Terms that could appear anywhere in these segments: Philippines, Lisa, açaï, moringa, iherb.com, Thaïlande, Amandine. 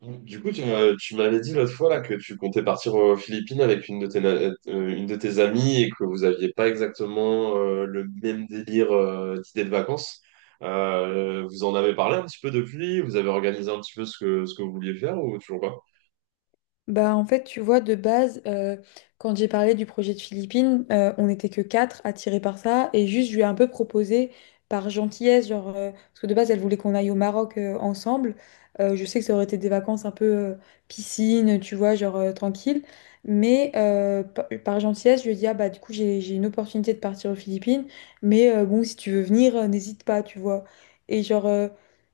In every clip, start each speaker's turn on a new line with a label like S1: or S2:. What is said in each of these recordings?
S1: Du coup, tu m'avais dit l'autre fois là, que tu comptais partir aux Philippines avec une de tes amies et que vous aviez pas exactement le même délire d'idée de vacances. Vous en avez parlé un petit peu depuis? Vous avez organisé un petit peu ce que vous vouliez faire ou toujours pas?
S2: Bah, en fait, tu vois, de base, quand j'ai parlé du projet de Philippines, on n'était que quatre attirés par ça. Et juste, je lui ai un peu proposé par gentillesse, genre, parce que de base, elle voulait qu'on aille au Maroc ensemble. Je sais que ça aurait été des vacances un peu piscine, tu vois, genre tranquille. Mais par gentillesse, je lui ai dit, ah bah, du coup, j'ai une opportunité de partir aux Philippines. Mais bon, si tu veux venir, n'hésite pas, tu vois. Et genre,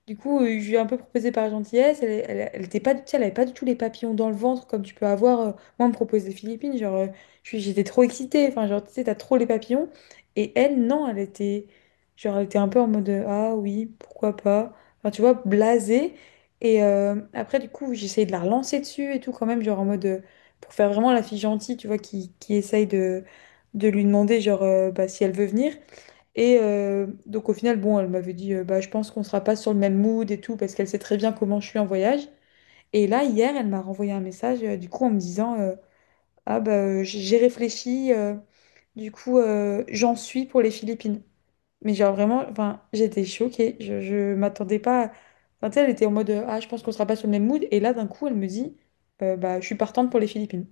S2: du coup, je lui ai un peu proposé par gentillesse. Elle était pas, tu sais, elle avait pas du tout les papillons dans le ventre comme tu peux avoir. Moi, on me propose des Philippines. Genre, j'étais trop excitée. Enfin, genre, tu sais, t'as trop les papillons. Et elle, non, elle était, genre, elle était un peu en mode ah oui, pourquoi pas. Enfin, tu vois, blasée. Et après, du coup, j'ai essayé de la relancer dessus et tout quand même, genre en mode pour faire vraiment la fille gentille, tu vois, qui essaye de lui demander genre bah, si elle veut venir. Et donc au final, bon, elle m'avait dit, bah, je pense qu'on sera pas sur le même mood et tout, parce qu'elle sait très bien comment je suis en voyage. Et là, hier, elle m'a renvoyé un message, du coup, en me disant, ah bah, j'ai réfléchi, du coup, j'en suis pour les Philippines. Mais genre vraiment, enfin, j'étais choquée, je m'attendais pas. Enfin, tu sais, elle était en mode, ah, je pense qu'on sera pas sur le même mood. Et là, d'un coup, elle me dit, bah, je suis partante pour les Philippines.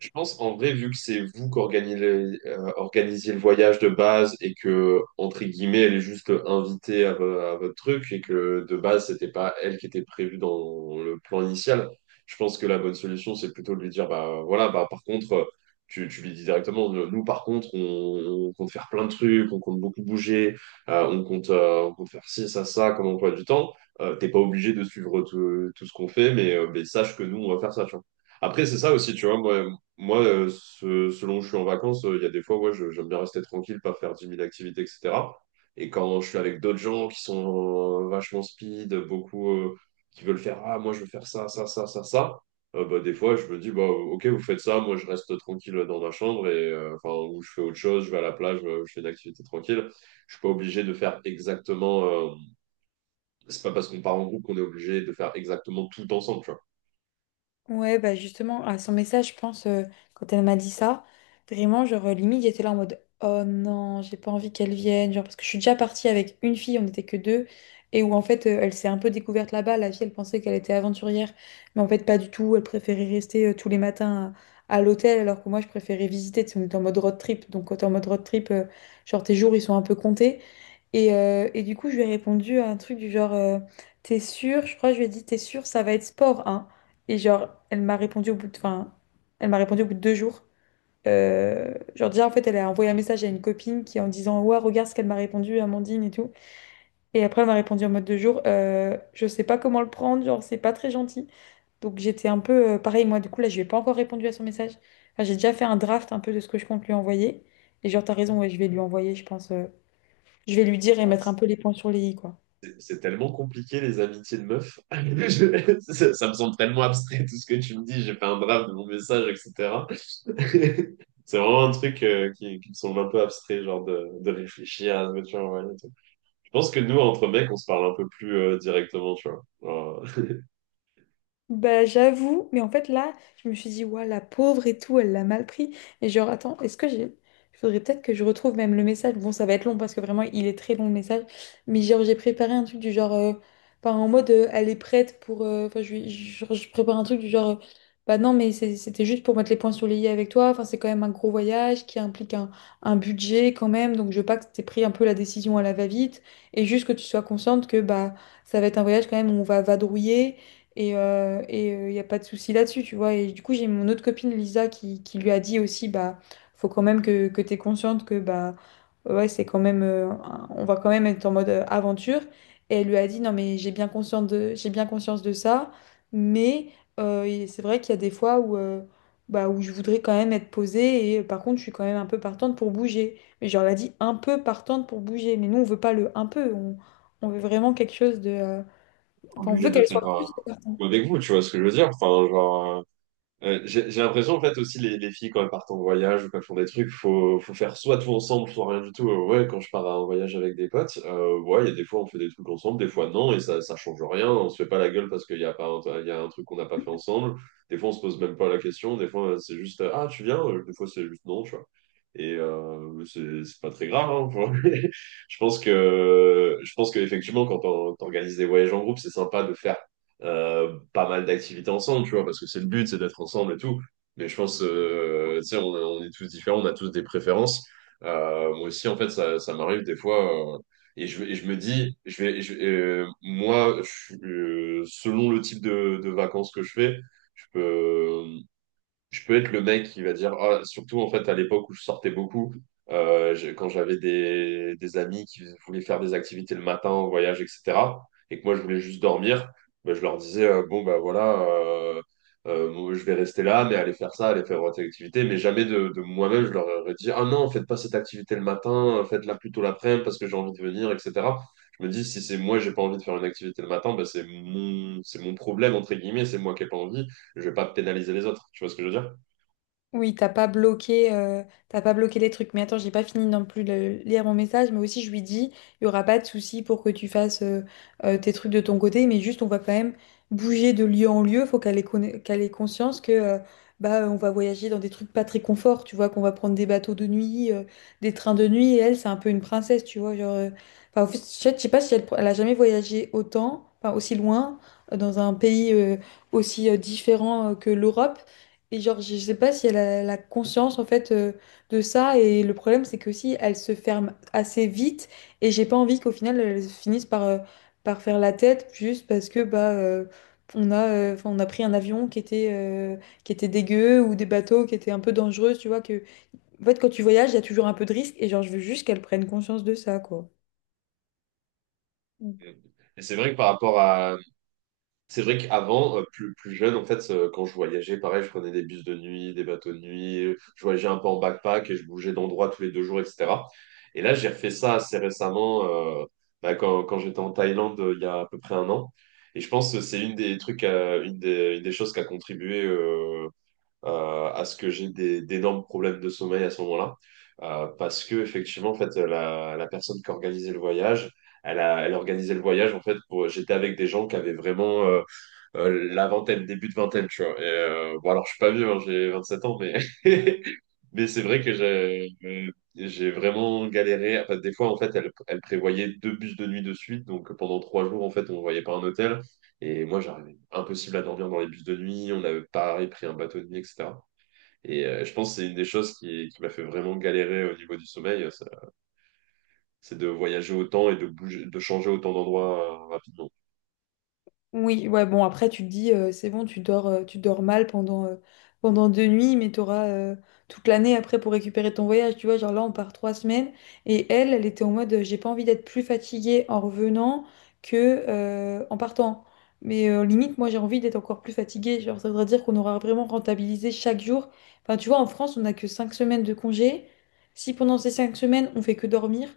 S1: Je pense en vrai, vu que c'est vous qui organisez le voyage de base et que, entre guillemets, elle est juste invitée à, à votre truc et que de base, c'était pas elle qui était prévue dans le plan initial, je pense que la bonne solution, c'est plutôt de lui dire, bah voilà, bah par contre, tu lui dis directement, nous par contre, on compte faire plein de trucs, on compte beaucoup bouger, on compte faire ci, ça, comme emploi du temps. T'es pas obligé de suivre tout ce qu'on fait, mais sache que nous, on va faire ça, tu vois. Après, c'est ça aussi, tu vois, selon où je suis en vacances, il y a des fois, ouais, j'aime bien rester tranquille, pas faire 10 000 activités, etc. Et quand je suis avec d'autres gens qui sont vachement speed, beaucoup qui veulent faire, ah, moi, je veux faire ça, ça, ça, ça, ça, bah, des fois, je me dis, bah, ok, vous faites ça, moi, je reste tranquille dans ma chambre, et, enfin, ou je fais autre chose, je vais à la plage, je fais une activité tranquille. Je suis pas obligé de faire exactement c'est pas parce qu'on part en groupe qu'on est obligé de faire exactement tout ensemble, tu vois.
S2: Ouais, bah justement, à son message, je pense, quand elle m'a dit ça, vraiment, genre, limite, j'étais là en mode, oh non, j'ai pas envie qu'elle vienne, genre, parce que je suis déjà partie avec une fille, on n'était que deux, et où en fait, elle s'est un peu découverte là-bas, la fille, elle pensait qu'elle était aventurière, mais en fait, pas du tout, elle préférait rester tous les matins à l'hôtel, alors que moi, je préférais visiter, tu sais, on était en mode road trip, donc quand t'es en mode road trip, genre, tes jours, ils sont un peu comptés, et du coup, je lui ai répondu à un truc du genre, t'es sûre, je crois, que je lui ai dit, t'es sûre, ça va être sport, hein. Et genre, elle m'a répondu au bout de, enfin, elle m'a répondu au bout de 2 jours. Genre déjà, en fait, elle a envoyé un message à une copine qui en disant, ouais, regarde ce qu'elle m'a répondu, Amandine et tout. Et après, elle m'a répondu en mode 2 jours, je sais pas comment le prendre, genre, c'est pas très gentil. Donc j'étais un peu pareil, moi, du coup, là, je lui ai pas encore répondu à son message. Enfin, j'ai déjà fait un draft un peu de ce que je compte lui envoyer. Et genre, t'as raison, ouais, je vais lui envoyer, je pense, je vais lui dire et
S1: Voilà.
S2: mettre un peu les points sur les i, quoi.
S1: C'est tellement compliqué, les amitiés de meufs. Ça, ça me semble tellement abstrait, tout ce que tu me dis. J'ai fait un draft de mon message, etc. C'est vraiment un truc qui me semble un peu abstrait, genre de réfléchir à ce que tu as envoyé et tout. Je pense que nous, entre mecs, on se parle un peu plus directement, tu vois.
S2: Bah j'avoue, mais en fait là, je me suis dit, ouais, la pauvre et tout, elle l'a mal pris. Et genre, attends, est-ce que j'ai... Il faudrait peut-être que je retrouve même le message. Bon, ça va être long parce que vraiment, il est très long le message. Mais genre, j'ai préparé un truc du genre... Enfin, en mode, elle est prête pour... Enfin, je prépare un truc du genre... Bah non, mais c'était juste pour mettre les points sur les i avec toi. Enfin, c'est quand même un gros voyage qui implique un budget quand même. Donc, je veux pas que t'aies pris un peu la décision à la va-vite. Et juste que tu sois consciente que bah ça va être un voyage quand même où on va vadrouiller. Et y a pas de souci là-dessus, tu vois. Et du coup, j'ai mon autre copine Lisa qui lui a dit aussi, bah, faut quand même que tu consciente que, bah, ouais, c'est quand même, on va quand même être en mode aventure. Et elle lui a dit, non, mais j'ai bien conscience de, j'ai bien conscience de ça, mais et c'est vrai qu'il y a des fois où, bah, où je voudrais quand même être posée et par contre, je suis quand même un peu partante pour bouger. Mais genre, elle a dit un peu partante pour bouger. Mais nous, on veut pas le un peu, on veut vraiment quelque chose de. Enfin, on
S1: Obligé
S2: veut
S1: de le
S2: qu'elle
S1: faire
S2: soit cool.
S1: avec vous, tu vois ce que je veux dire? Enfin, genre, ouais, j'ai l'impression, en fait, aussi, les filles, quand elles partent en voyage ou quand elles font des trucs, faut faire soit tout ensemble, soit rien du tout. Ouais, quand je pars en voyage avec des potes, ouais, il y a des fois, on fait des trucs ensemble, des fois, non, et ça change rien. On se fait pas la gueule parce qu'il y a pas, un- il y a un truc qu'on n'a pas fait ensemble. Des fois, on se pose même pas la question. Des fois, c'est juste, ah, tu viens? Des fois, c'est juste non, tu vois. Et c'est pas très grave, hein, je pense qu'effectivement, quand on organise des voyages en groupe, c'est sympa de faire pas mal d'activités ensemble, tu vois, parce que c'est le but, c'est d'être ensemble et tout. Mais je pense, tu sais, on est tous différents, on a tous des préférences. Moi aussi, en fait, ça m'arrive des fois, et je me dis, moi, je suis, selon le type de vacances que je fais, je peux, je peux être le mec qui va dire, ah, surtout en fait à l'époque où je sortais beaucoup, quand j'avais des amis qui voulaient faire des activités le matin en voyage, etc., et que moi je voulais juste dormir, ben, je leur disais, bon ben voilà, moi, je vais rester là, mais allez faire ça, allez faire votre activité, mais jamais de moi-même, je leur aurais dit, ah non, faites pas cette activité le matin, faites-la plutôt l'après-midi parce que j'ai envie de venir, etc. Je me dis, si c'est moi, j'ai pas envie de faire une activité le matin, ben, c'est mon problème, entre guillemets, c'est moi qui ai pas envie. Je vais pas pénaliser les autres. Tu vois ce que je veux dire?
S2: Oui, t'as pas bloqué les trucs. Mais attends, j'ai pas fini non plus de lire mon message, mais aussi je lui dis, il y aura pas de souci pour que tu fasses tes trucs de ton côté, mais juste on va quand même bouger de lieu en lieu. Faut qu'elle ait, conna- qu'elle ait conscience que bah on va voyager dans des trucs pas très confort, tu vois, qu'on va prendre des bateaux de nuit, des trains de nuit. Et elle, c'est un peu une princesse, tu vois, genre. Enfin, en fait, je sais pas si elle a jamais voyagé autant, enfin aussi loin, dans un pays aussi différent que l'Europe. Et genre, je sais pas si elle a la conscience en fait de ça. Et le problème, c'est que si elle se ferme assez vite, et j'ai pas envie qu'au final elle finisse par, par faire la tête juste parce que bah on a, 'fin, on a pris un avion qui était dégueu ou des bateaux qui étaient un peu dangereux. Tu vois que en fait, quand tu voyages, il y a toujours un peu de risque. Et genre, je veux juste qu'elle prenne conscience de ça, quoi.
S1: Et c'est vrai que par rapport à... C'est vrai qu'avant, plus jeune, en fait, quand je voyageais, pareil, je prenais des bus de nuit, des bateaux de nuit, je voyageais un peu en backpack et je bougeais d'endroit tous les 2 jours, etc. Et là, j'ai refait ça assez récemment, euh, bah, quand j'étais en Thaïlande, il y a à peu près un an. Et je pense que c'est une des trucs, une des choses qui a contribué à ce que j'ai d'énormes problèmes de sommeil à ce moment-là. Parce que effectivement, en fait, la personne qui organisait le voyage, elle organisait le voyage en fait pour. J'étais avec des gens qui avaient vraiment la vingtaine, début de vingtaine, tu vois. Et, bon, alors je suis pas vieux, hein, j'ai 7 ans, mais mais c'est vrai que j'ai vraiment galéré. Enfin, des fois, en fait, elle prévoyait 2 bus de nuit de suite, donc pendant 3 jours, en fait, on ne voyait pas un hôtel. Et moi, j'arrivais impossible à dormir dans les bus de nuit. On avait pareil pris un bateau de nuit, etc. Et je pense que c'est une des choses qui m'a fait vraiment galérer au niveau du sommeil, ça. C'est de voyager autant et de bouger, de changer autant d'endroits rapidement.
S2: Oui, ouais, bon, après, tu te dis, c'est bon, tu dors mal pendant 2 nuits, mais tu auras toute l'année après pour récupérer ton voyage. Tu vois, genre là, on part 3 semaines. Et elle, elle était en mode, j'ai pas envie d'être plus fatiguée en revenant que en partant. Mais limite, moi, j'ai envie d'être encore plus fatiguée. Genre, ça voudrait dire qu'on aura vraiment rentabilisé chaque jour. Enfin, tu vois, en France, on n'a que 5 semaines de congé. Si pendant ces 5 semaines, on fait que dormir,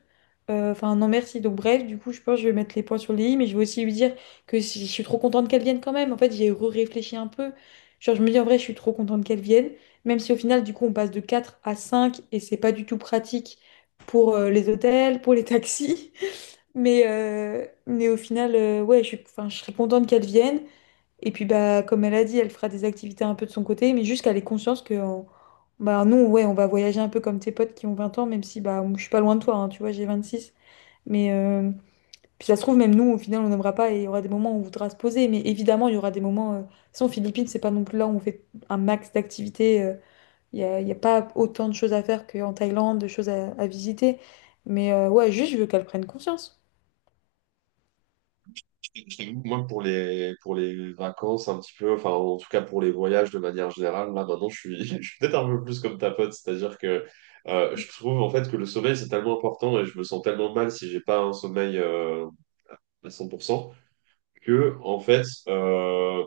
S2: enfin, non, merci. Donc, bref, du coup, je pense que je vais mettre les points sur les i, mais je vais aussi lui dire que si je suis trop contente qu'elle vienne quand même. En fait, j'ai réfléchi un peu. Genre, je me dis en vrai, je suis trop contente qu'elle vienne, même si au final, du coup, on passe de 4 à 5 et c'est pas du tout pratique pour les hôtels, pour les taxis. Mais au final, ouais, je suis, enfin, je serais contente qu'elle vienne. Et puis, bah, comme elle a dit, elle fera des activités un peu de son côté, mais juste qu'elle ait conscience que bah, nous, ouais, on va voyager un peu comme tes potes qui ont 20 ans, même si bah, je suis pas loin de toi, hein, tu vois, j'ai 26. Mais, puis ça se trouve, même nous, au final, on n'aimera pas et il y aura des moments où on voudra se poser. Mais évidemment, il y aura des moments. De toute façon, Philippines, c'est pas non plus là où on fait un max d'activités. Il n'y a, il y a pas autant de choses à faire qu'en Thaïlande, de choses à visiter. Mais ouais, juste, je veux qu'elle prenne conscience.
S1: Je t'avoue, que moi, pour pour les vacances, un petit peu, enfin, en tout cas pour les voyages de manière générale, là, maintenant, je suis, je suis peut-être un peu plus comme ta pote, c'est-à-dire que je trouve, en fait, que le sommeil, c'est tellement important et je me sens tellement mal si j'ai pas un sommeil à 100%, que, en fait,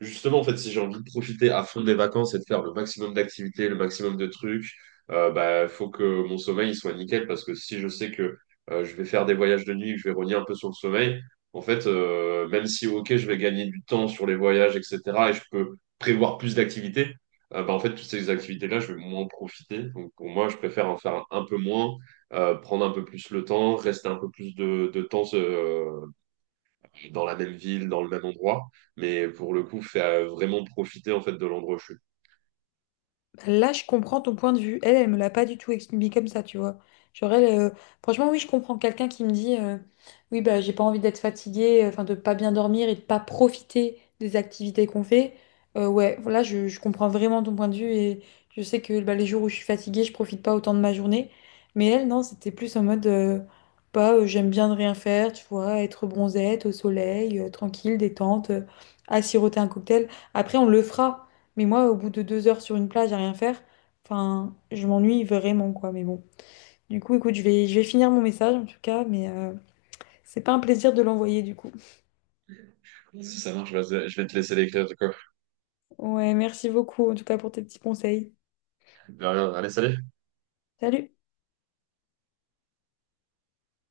S1: justement, en fait, si j'ai envie de profiter à fond de mes vacances et de faire le maximum d'activités, le maximum de trucs, bah, faut que mon sommeil il soit nickel parce que si je sais que je vais faire des voyages de nuit, que je vais rogner un peu sur le sommeil, en fait, même si, ok, je vais gagner du temps sur les voyages, etc., et je peux prévoir plus d'activités, bah, en fait, toutes ces activités-là, je vais moins en profiter. Donc, pour moi, je préfère en faire un peu moins, prendre un peu plus le temps, rester un peu plus de temps, dans la même ville, dans le même endroit, mais pour le coup, faire vraiment profiter en fait de l'endroit où je suis.
S2: Là, je comprends ton point de vue. Elle, elle me l'a pas du tout expliqué comme ça, tu vois. Genre, elle, franchement, oui, je comprends quelqu'un qui me dit, oui, bah, j'ai pas envie d'être fatiguée, enfin, de pas bien dormir et de pas profiter des activités qu'on fait. Ouais, là, je comprends vraiment ton point de vue et je sais que bah, les jours où je suis fatiguée, je profite pas autant de ma journée. Mais elle, non, c'était plus en mode, bah, j'aime bien ne rien faire, tu vois, être bronzette au soleil, tranquille, détente, à siroter un cocktail. Après, on le fera. Mais moi, au bout de 2 heures sur une plage à rien faire, enfin, je m'ennuie vraiment, quoi. Mais bon. Du coup, écoute, je vais finir mon message en tout cas, mais c'est pas un plaisir de l'envoyer du coup.
S1: Si ça marche, vas-y, je vais te laisser l'écrire du coup.
S2: Ouais, merci beaucoup en tout cas pour tes petits conseils.
S1: De rien, allez, salut!
S2: Salut!